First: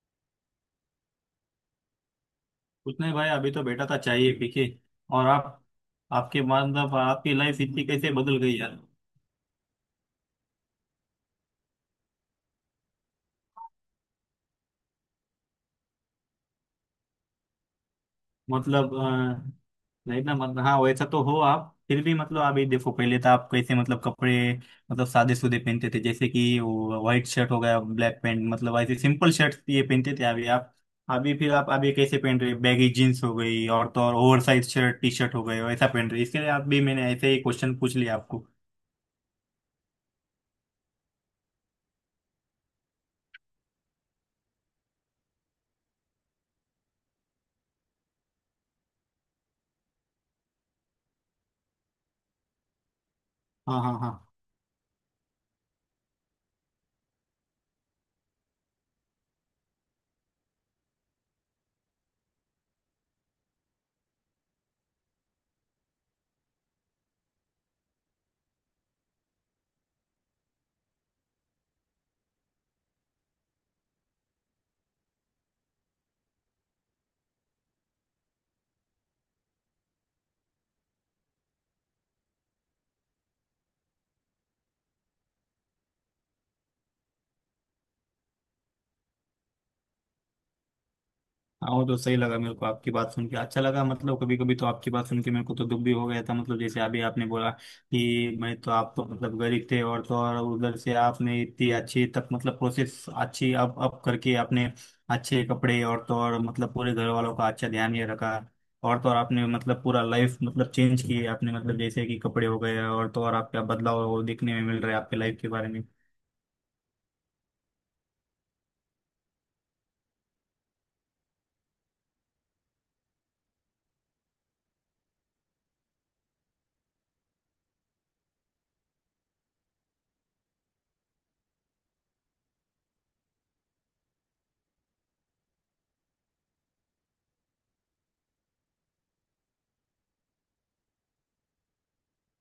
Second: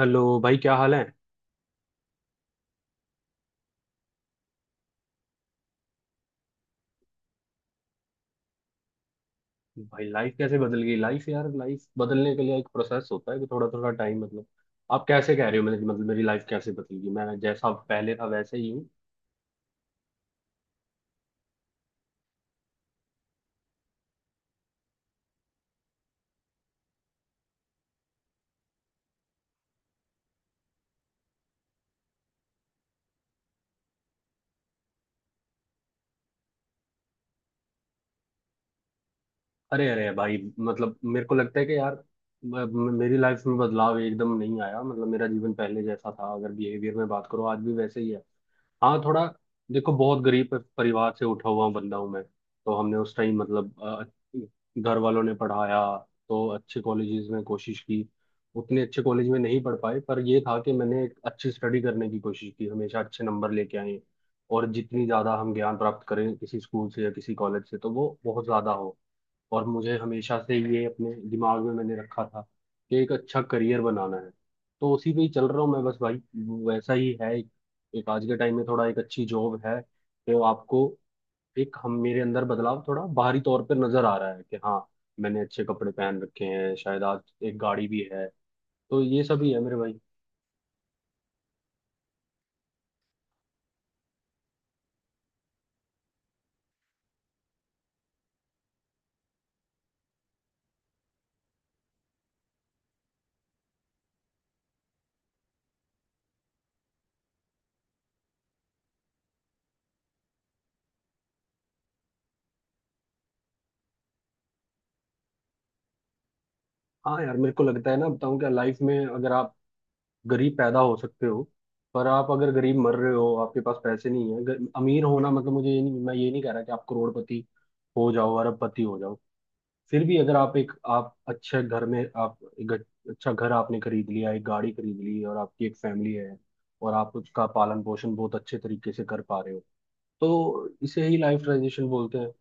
Hello भाई। क्या हाल है। कुछ नहीं भाई, अभी तो बैठा था चाहिए पी के। और आप? आपके मतलब आपकी लाइफ इतनी कैसे बदल गई यार। भाई लाइफ कैसे बदल गई। लाइफ यार, लाइफ बदलने के लिए एक प्रोसेस होता है कि थोड़ा थोड़ा टाइम मतलब आप कैसे कह रहे हो मेरी लाइफ कैसे बदल गई। मैं जैसा पहले था वैसे ही हूँ। मतलब नहीं ना, मतलब हाँ वैसा तो हो, आप फिर भी मतलब अभी देखो पहले तो आप कैसे मतलब कपड़े मतलब सादे सूदे पहनते थे, जैसे कि वो व्हाइट शर्ट हो गया, ब्लैक पैंट, मतलब ऐसे सिंपल शर्ट ये पहनते थे। अभी आप, अभी फिर आप अभी कैसे पहन रहे, बैगी जीन्स हो गई और तो और oversize shirt T shirt हो गए, वैसा पहन रहे। इसके लिए आप भी मैंने ऐसे ही क्वेश्चन पूछ लिया आपको। अरे अरे भाई, मतलब मेरे को लगता है कि यार मेरी लाइफ में बदलाव एकदम नहीं आया। मतलब मेरा जीवन पहले जैसा था, अगर बिहेवियर में बात करो आज भी वैसे ही है। हाँ थोड़ा। देखो, बहुत गरीब परिवार से उठा हुआ बंदा हूँ मैं। तो हमने उस टाइम मतलब हाँ, हाँ, हाँ। घर वालों ने पढ़ाया। तो अच्छे कॉलेजेस में कोशिश की, उतने अच्छे कॉलेज में नहीं पढ़ पाए। पर ये था कि मैंने एक अच्छी स्टडी करने की कोशिश की, हमेशा अच्छे नंबर लेके आए। और जितनी ज़्यादा हम ज्ञान प्राप्त करें किसी स्कूल से या किसी कॉलेज से तो वो बहुत ज़्यादा हो। और मुझे हमेशा से ये अपने दिमाग में मैंने रखा था कि एक अच्छा करियर बनाना है। तो उसी पे ही चल रहा हूँ मैं बस भाई। वैसा ही है। एक आज के टाइम में थोड़ा एक अच्छी जॉब है तो आपको एक हम मेरे अंदर बदलाव थोड़ा बाहरी तौर पर नजर आ रहा है कि हाँ, मैंने अच्छे कपड़े पहन रखे हैं शायद आज। एक गाड़ी भी है। तो ये सब ही है मेरे भाई। हाँ वो तो सही लगा मेरे को, आपकी बात सुन के अच्छा लगा। मतलब कभी कभी तो आपकी बात सुन के मेरे को तो दुख भी हो गया था। मतलब जैसे अभी आपने बोला कि मैं तो, आप तो मतलब गरीब थे, और तो और उधर से आपने इतनी अच्छी तक मतलब प्रोसेस अच्छी अप अप करके आपने अच्छे कपड़े, और तो और मतलब पूरे घर वालों का अच्छा ध्यान ये रखा। और तो और आपने मतलब पूरा लाइफ मतलब चेंज किए आपने, मतलब जैसे कि कपड़े हो गए और तो और आपका बदलाव दिखने में मिल रहा है आपके लाइफ के बारे में। हाँ यार, मेरे को लगता है ना, बताऊँ क्या, लाइफ में अगर आप गरीब पैदा हो सकते हो पर आप अगर गरीब मर रहे हो, आपके पास पैसे नहीं है। अमीर होना मतलब मुझे ये नहीं, मैं ये नहीं कह रहा कि आप करोड़पति हो जाओ, अरबपति हो जाओ। फिर भी अगर आप एक आप अच्छे घर में आप एक अच्छा घर आपने खरीद लिया, एक गाड़ी खरीद ली और आपकी एक फैमिली है और आप उसका पालन पोषण बहुत अच्छे तरीके से कर पा रहे हो तो इसे ही लाइफ ट्रांजिशन बोलते हैं।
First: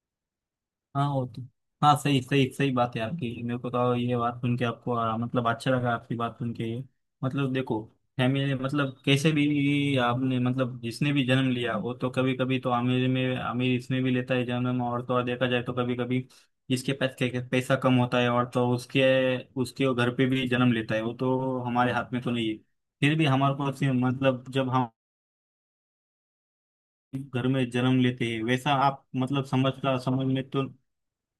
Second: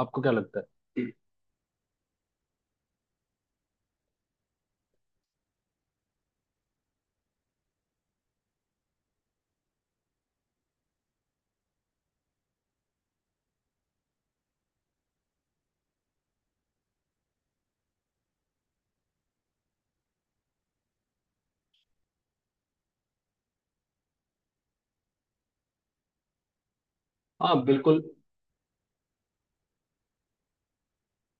आपको क्या लगता है। हाँ वो तो, हाँ सही सही सही बात है आपकी। मेरे को तो ये बात सुन के आपको मतलब अच्छा लगा आपकी बात सुन के ये। मतलब देखो, फैमिली मतलब कैसे भी आपने मतलब जिसने भी जन्म लिया, वो तो कभी कभी तो अमीर में अमीर इसमें भी लेता है जन्म, और तो और देखा जाए तो कभी कभी जिसके पास पैसा कम होता है और तो उसके, उसके घर पे भी जन्म लेता है। वो तो हमारे हाथ में तो नहीं है। फिर भी हमारे को ऐसे मतलब जब हम घर हाँ में जन्म बिल्कुल। लेते हैं, वैसा आप मतलब समझ का समझ में तो।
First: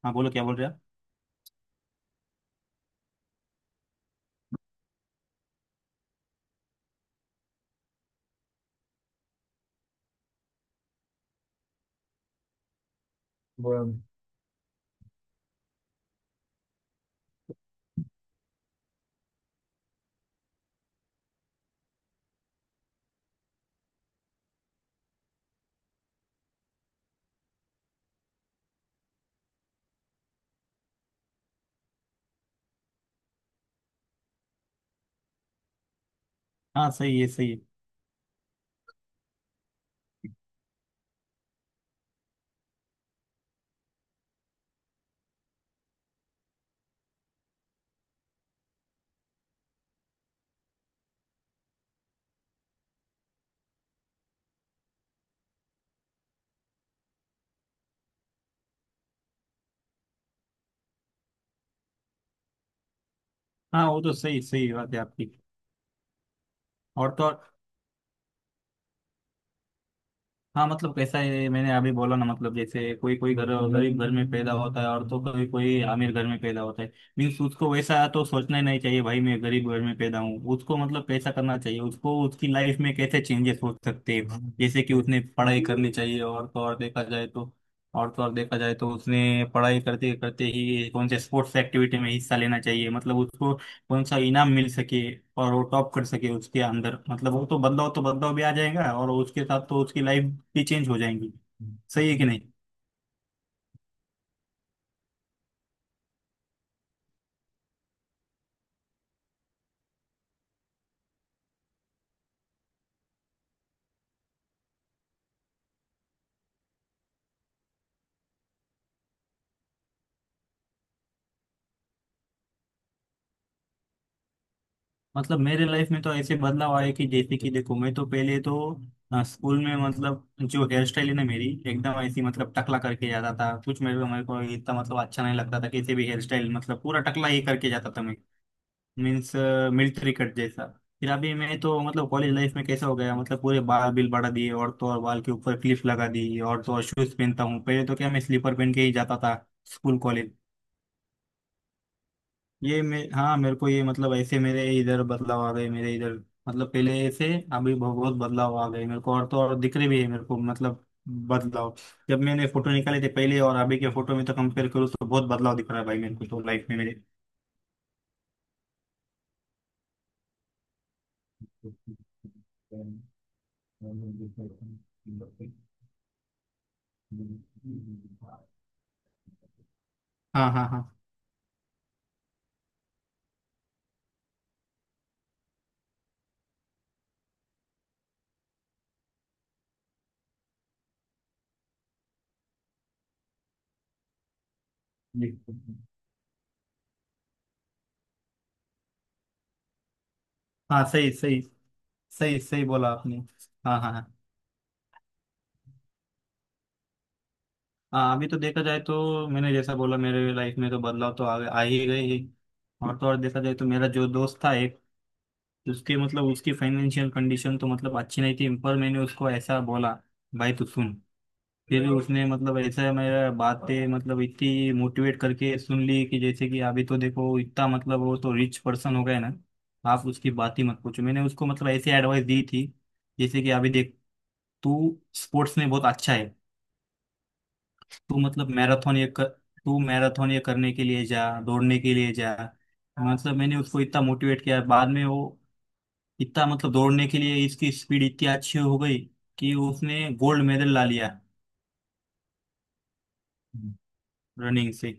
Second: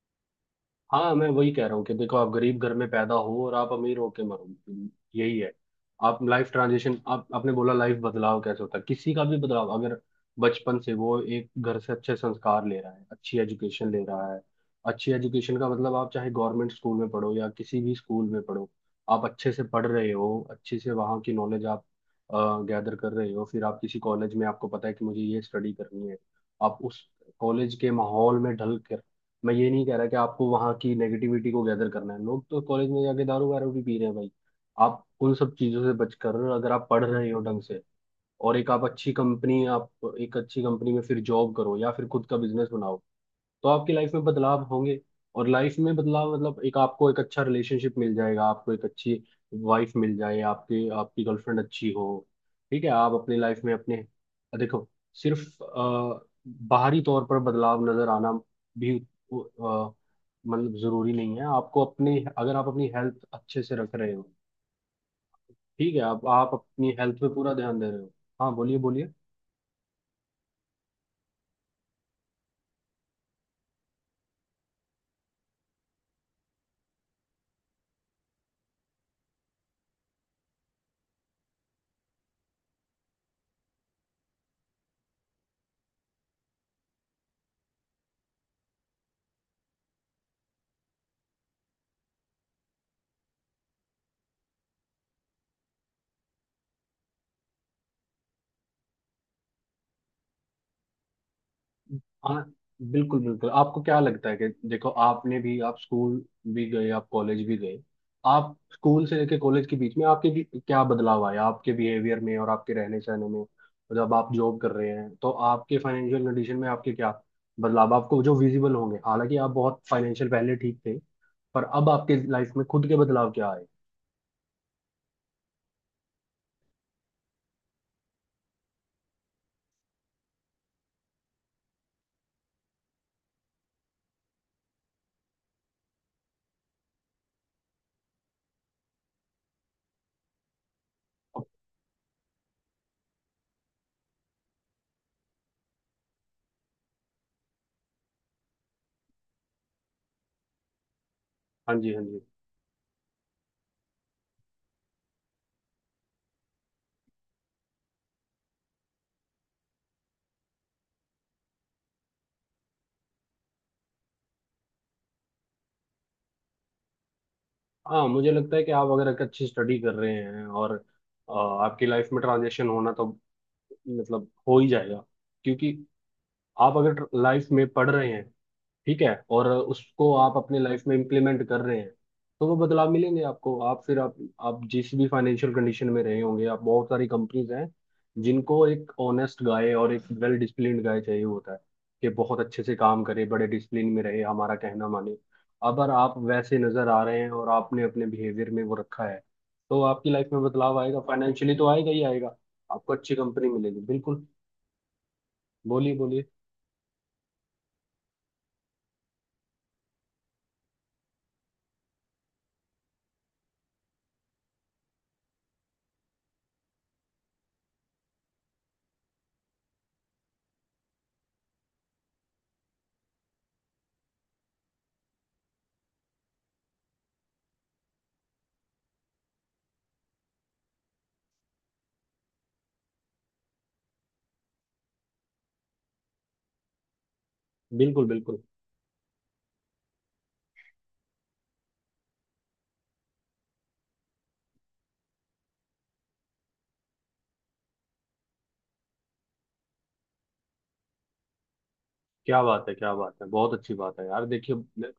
हाँ बोलो, क्या बोल रहे हैं हाँ, मैं वही कह रहा हूँ कि देखो, आप गरीब घर में पैदा हो और आप अमीर होके मरो, यही है। आप लाइफ ट्रांजिशन, आप आपने बोला लाइफ बदलाव कैसे होता है, किसी का भी बदलाव अगर बचपन से वो एक घर से अच्छे संस्कार ले रहा है, अच्छी एजुकेशन आप? ले रहा है। अच्छी एजुकेशन का मतलब आप चाहे गवर्नमेंट स्कूल में पढ़ो या किसी भी स्कूल में पढ़ो, आप अच्छे से पढ़ रहे हो, अच्छे से वहाँ की नॉलेज आप गैदर कर रहे हो। फिर आप किसी कॉलेज में आपको पता है कि मुझे ये स्टडी करनी है, आप उस कॉलेज के माहौल में ढल। मैं ये नहीं कह रहा कि आपको वहाँ की नेगेटिविटी को गैदर करना है। लोग तो कॉलेज में जाके दारू वारू भी पी रहे हैं भाई। आप उन सब चीज़ों से बचकर अगर आप हाँ पढ़ सही है, रहे हो सही है। ढंग से और एक आप अच्छी कंपनी, आप एक अच्छी कंपनी में फिर जॉब करो या फिर खुद का बिजनेस बनाओ तो आपकी लाइफ में बदलाव होंगे। और लाइफ में बदलाव मतलब एक आपको एक अच्छा रिलेशनशिप मिल जाएगा, आपको एक अच्छी वाइफ मिल जाए, आपकी आपकी गर्लफ्रेंड अच्छी हो। ठीक है, आप अपनी लाइफ में अपने देखो सिर्फ बाहरी तौर पर बदलाव नजर आना भी मतलब जरूरी नहीं है। आपको अपनी अगर आप अपनी हेल्थ अच्छे से हाँ रख वो रहे तो हो, सही सही बात है आपकी। ठीक है, आप अपनी और हेल्थ तो पे और पूरा ध्यान दे रहे हो। हाँ बोलिए बोलिए। हाँ मतलब कैसा है, मैंने अभी बोला ना। मतलब जैसे कोई कोई घर गरीब घर में पैदा होता है और तो कोई कोई अमीर घर में पैदा होता है। मीन्स उसको वैसा तो सोचना ही नहीं चाहिए भाई, मैं गरीब घर में पैदा हूँ, उसको मतलब कैसा करना चाहिए, उसको उसकी लाइफ में कैसे चेंजेस हो सकते हैं, जैसे कि उसने पढ़ाई करनी चाहिए, और तो और देखा जाए तो और देखा जाए तो उसने पढ़ाई करते करते ही कौन से स्पोर्ट्स एक्टिविटी में हिस्सा लेना चाहिए, मतलब उसको कौन सा इनाम मिल सके और वो टॉप कर सके उसके अंदर। मतलब वो तो बदलाव, तो बदलाव भी आ जाएगा और उसके साथ तो उसकी लाइफ भी चेंज हो जाएंगी। सही है कि नहीं? हाँ बिल्कुल बिल्कुल। आपको क्या लगता है कि देखो, आपने भी आप स्कूल भी गए, आप कॉलेज भी गए। आप स्कूल से लेके कॉलेज के बीच में आपके भी क्या बदलाव आया, आपके बिहेवियर में और आपके रहने सहने में। और जब आप जॉब कर रहे हैं तो आपके फाइनेंशियल कंडीशन में आपके क्या बदलाव आपको जो विजिबल होंगे, हालांकि आप बहुत फाइनेंशियल पहले ठीक थे, पर अब आपके लाइफ में खुद के बदलाव क्या आए। मतलब मेरे लाइफ में तो ऐसे बदलाव आए कि जैसे कि देखो, मैं तो पहले तो स्कूल में, मतलब जो हेयर स्टाइल है ना मेरी, एकदम ऐसी मतलब टकला करके जाता था कुछ। मेरे को इतना मतलब अच्छा नहीं लगता था कैसे भी हेयर स्टाइल, मतलब पूरा टकला ही करके जाता था मैं। मीन्स मिलिट्री कट जैसा। फिर अभी मैं तो मतलब कॉलेज लाइफ में कैसा हो गया, मतलब पूरे बाल बिल बढ़ा दिए, और तो और बाल के ऊपर क्लिप लगा दी, और तो और शूज पहनता हूँ। पहले तो क्या मैं स्लीपर पहन के ही जाता था स्कूल कॉलेज। हाँ जी, हाँ जी। ये मैं, हाँ मेरे को ये मतलब ऐसे मेरे इधर बदलाव आ गए मेरे इधर, मतलब पहले ऐसे अभी बहुत बहुत बदलाव आ गए मेरे को, और तो और दिख रहे भी है मेरे को मतलब बदलाव। जब मैंने फोटो निकाले थे पहले और अभी के फोटो में तो कंपेयर करूँ, तो बहुत बदलाव दिख रहा है भाई मेरे को तो लाइफ में मेरे। हाँ मुझे लगता है कि आप अगर एक अच्छी स्टडी कर रहे हैं और आपकी लाइफ में ट्रांजेक्शन होना तो मतलब हो ही जाएगा। क्योंकि आप अगर लाइफ में पढ़ रहे हैं, ठीक है, और उसको आप हाँ, अपने हाँ, हाँ। लाइफ में इम्प्लीमेंट कर रहे हैं तो वो बदलाव मिलेंगे आपको। आप फिर आप जिस भी फाइनेंशियल कंडीशन में रहे होंगे, आप बहुत सारी कंपनीज हैं जिनको एक ऑनेस्ट गाय और एक वेल डिसिप्लिन्ड गाय चाहिए होता है कि बहुत अच्छे से काम करे, बड़े डिसिप्लिन में रहे, हमारा कहना माने। अगर आप वैसे नजर आ रहे हैं और आपने अपने बिहेवियर में वो रखा है तो आपकी लाइफ में बदलाव हाँ आएगा, सही सही, फाइनेंशियली तो आएगा ही आएगा। सही सही बोला आपको अच्छी आपने। कंपनी हाँ, मिलेगी, हाँ, हाँ। बिल्कुल। बोलिए बोलिए। हाँ, अभी तो देखा जाए तो मैंने जैसा बोला, मेरे लाइफ में तो बदलाव तो आ ही गए ही। और तो और देखा जाए तो, मेरा जो दोस्त था एक, उसके मतलब उसकी फाइनेंशियल कंडीशन तो मतलब अच्छी नहीं थी, पर मैंने उसको ऐसा बोला, भाई तू सुन। फिर उसने मतलब ऐसा मेरा बातें मतलब इतनी मोटिवेट करके सुन ली कि जैसे कि अभी तो देखो, इतना मतलब वो तो रिच पर्सन हो गए ना, आप उसकी बात ही मत पूछो। मैंने उसको मतलब ऐसी एडवाइस दी थी, जैसे कि अभी देख, तू स्पोर्ट्स में बहुत अच्छा है, बिल्कुल तू बिल्कुल। मतलब मैराथन ये कर, तू मैराथन ये करने के लिए जा, दौड़ने के लिए जा। मतलब मैंने उसको इतना मोटिवेट किया, बाद में वो इतना मतलब दौड़ने के लिए इसकी स्पीड इतनी अच्छी हो गई कि उसने गोल्ड मेडल ला लिया, क्या बात है, क्या बात है, बहुत अच्छी बात है यार। रनिंग देखिए से।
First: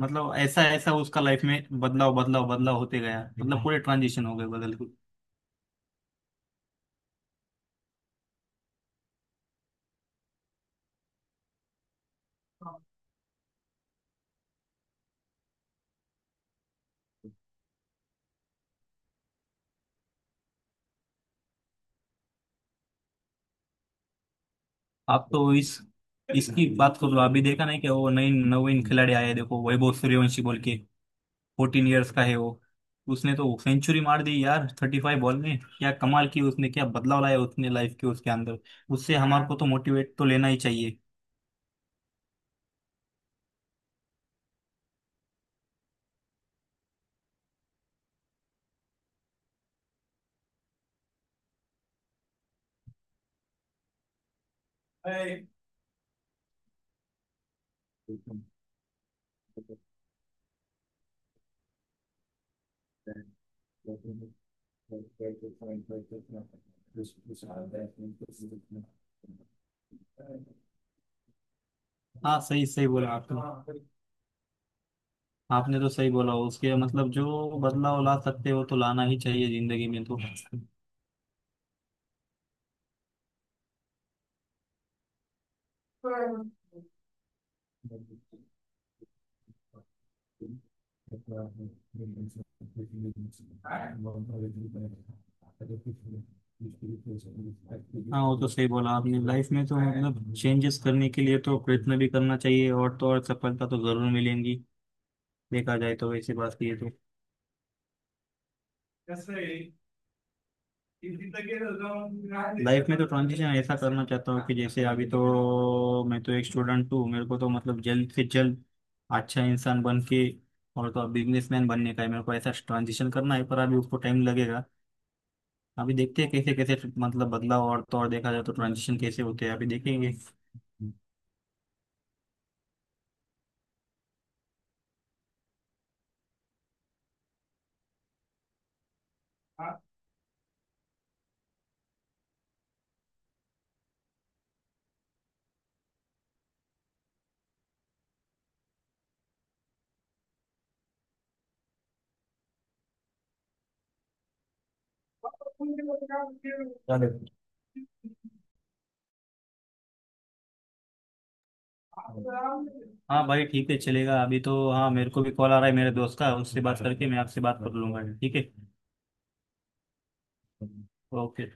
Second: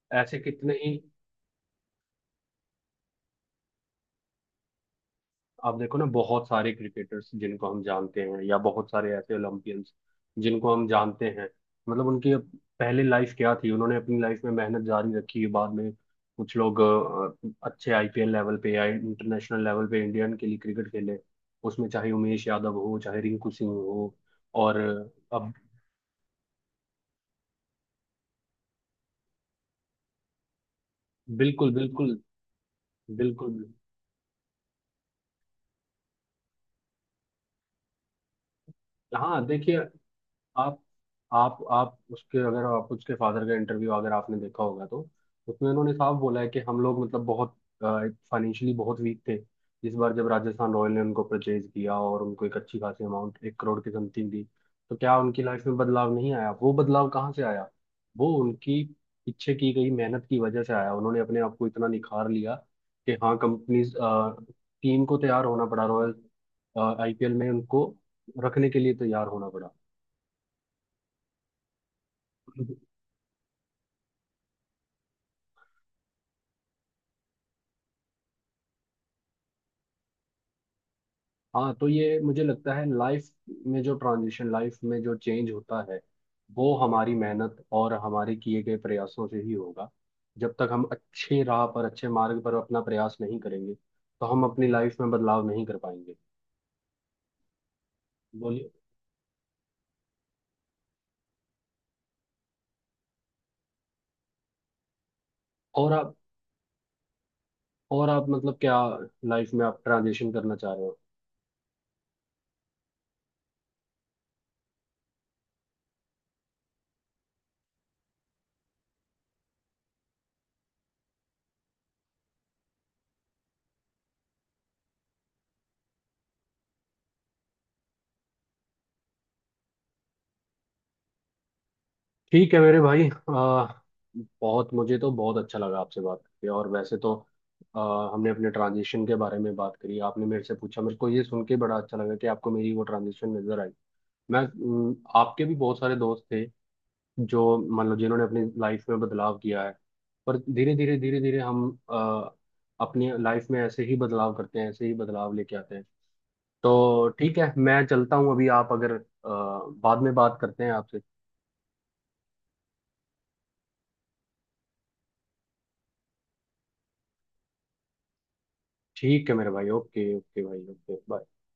मतलब ऐसे ऐसा कितने ऐसा ही, उसका लाइफ में बदलाव बदलाव बदलाव होते गया, मतलब पूरे ट्रांजिशन हो गए बदल के। आप देखो ना, बहुत सारे क्रिकेटर्स जिनको हम जानते हैं या बहुत सारे ऐसे ओलंपियंस जिनको हम जानते हैं, मतलब उनकी पहले लाइफ क्या थी, उन्होंने अपनी लाइफ में मेहनत जारी रखी। बाद में कुछ लोग अच्छे आईपीएल लेवल पे या इंटरनेशनल लेवल पे इंडियन के लिए क्रिकेट खेले, उसमें चाहे उमेश यादव हो चाहे रिंकू सिंह हो। और आप अब तो इस, इसकी बात कर लो, अभी देखा नहीं क्या वो नई नवीन खिलाड़ी आया है, देखो वैभव सूर्यवंशी बोल के। बिल्कुल 14 इयर्स बिल्कुल का है वो, उसने तो बिल्कुल। सेंचुरी मार दी यार 35 बॉल में, क्या कमाल की, उसने क्या बदलाव लाया उसने लाइफ के उसके अंदर। उससे हाँ हमारे को तो देखिए, मोटिवेट तो लेना ही आप चाहिए। आप उसके, अगर आप उसके फादर का इंटरव्यू अगर आपने देखा होगा तो उसमें उन्होंने साफ बोला है कि हम लोग मतलब बहुत फाइनेंशियली बहुत वीक थे। इस बार जब राजस्थान रॉयल ने उनको परचेज किया और उनको एक अच्छी खासी अमाउंट एक करोड़ की समथिंग दी, तो क्या उनकी लाइफ में बदलाव नहीं आया। वो बदलाव कहाँ से आया, वो उनकी पीछे की गई मेहनत की वजह से आया। उन्होंने अपने आप को इतना निखार लिया कि हाँ, कंपनीज टीम को तैयार होना पड़ा, रॉयल आईपीएल में उनको रखने के लिए तैयार होना पड़ा। हाँ सही सही बोला आपने। आपने तो सही बोला, उसके मतलब जो बदलाव ला सकते हो तो लाना ही चाहिए जिंदगी में हाँ तो ये मुझे लगता है लाइफ में जो ट्रांजिशन, लाइफ में जो चेंज होता है वो हमारी मेहनत और हमारे किए गए प्रयासों से ही होगा। तो। जब तक हम अच्छे राह हाँ पर, अच्छे मार्ग पर अपना प्रयास नहीं करेंगे तो हम अपनी लाइफ में बदलाव नहीं कर पाएंगे। वो तो सही बोलिए। बोला आपने, लाइफ में तो मतलब चेंजेस करने के लिए तो प्रयत्न भी करना चाहिए, और तो और सफलता तो जरूर मिलेंगी। देखा और जाए तो आप, वैसी बात की है तो। और आप मतलब क्या लाइफ में आप ट्रांजिशन करना चाह रहे हो। लाइफ में तो ट्रांजिशन ऐसा करना चाहता हूँ कि जैसे अभी तो मैं तो एक स्टूडेंट हूँ, मेरे को तो मतलब जल्द से जल्द अच्छा इंसान बन के और तो बिजनेसमैन बनने का है मेरे को, ऐसा ट्रांजिशन करना है, पर अभी उसको टाइम लगेगा। अभी देखते हैं कैसे कैसे मतलब बदलाव, और तो और देखा जाए तो ट्रांजिशन कैसे होते हैं अभी देखेंगे। ठीक है मेरे भाई, बहुत मुझे तो बहुत अच्छा लगा आपसे बात करके। और वैसे तो हमने अपने ट्रांजिशन के बारे में बात करी, आपने मेरे से पूछा। मेरे को ये सुन के बड़ा अच्छा लगा कि आपको मेरी वो ट्रांजिशन नजर आई। मैं आपके भी बहुत सारे दोस्त थे जो मतलब जिन्होंने अपनी लाइफ में बदलाव किया है। पर धीरे धीरे धीरे धीरे हम अपनी लाइफ में ऐसे ही बदलाव करते हैं, ऐसे ही बदलाव लेके आते हैं। तो ठीक है मैं चलता हूँ अभी। आप अगर बाद में बात करते हैं आपसे। हाँ भाई ठीक है, चलेगा। अभी तो हाँ मेरे को भी कॉल आ रहा है मेरे दोस्त का, उससे बात करके मैं आपसे बात कर लूंगा, ठीक है। ठीक है मेरे भाई, ओके, ओके भाई, ओके बाय। ओके।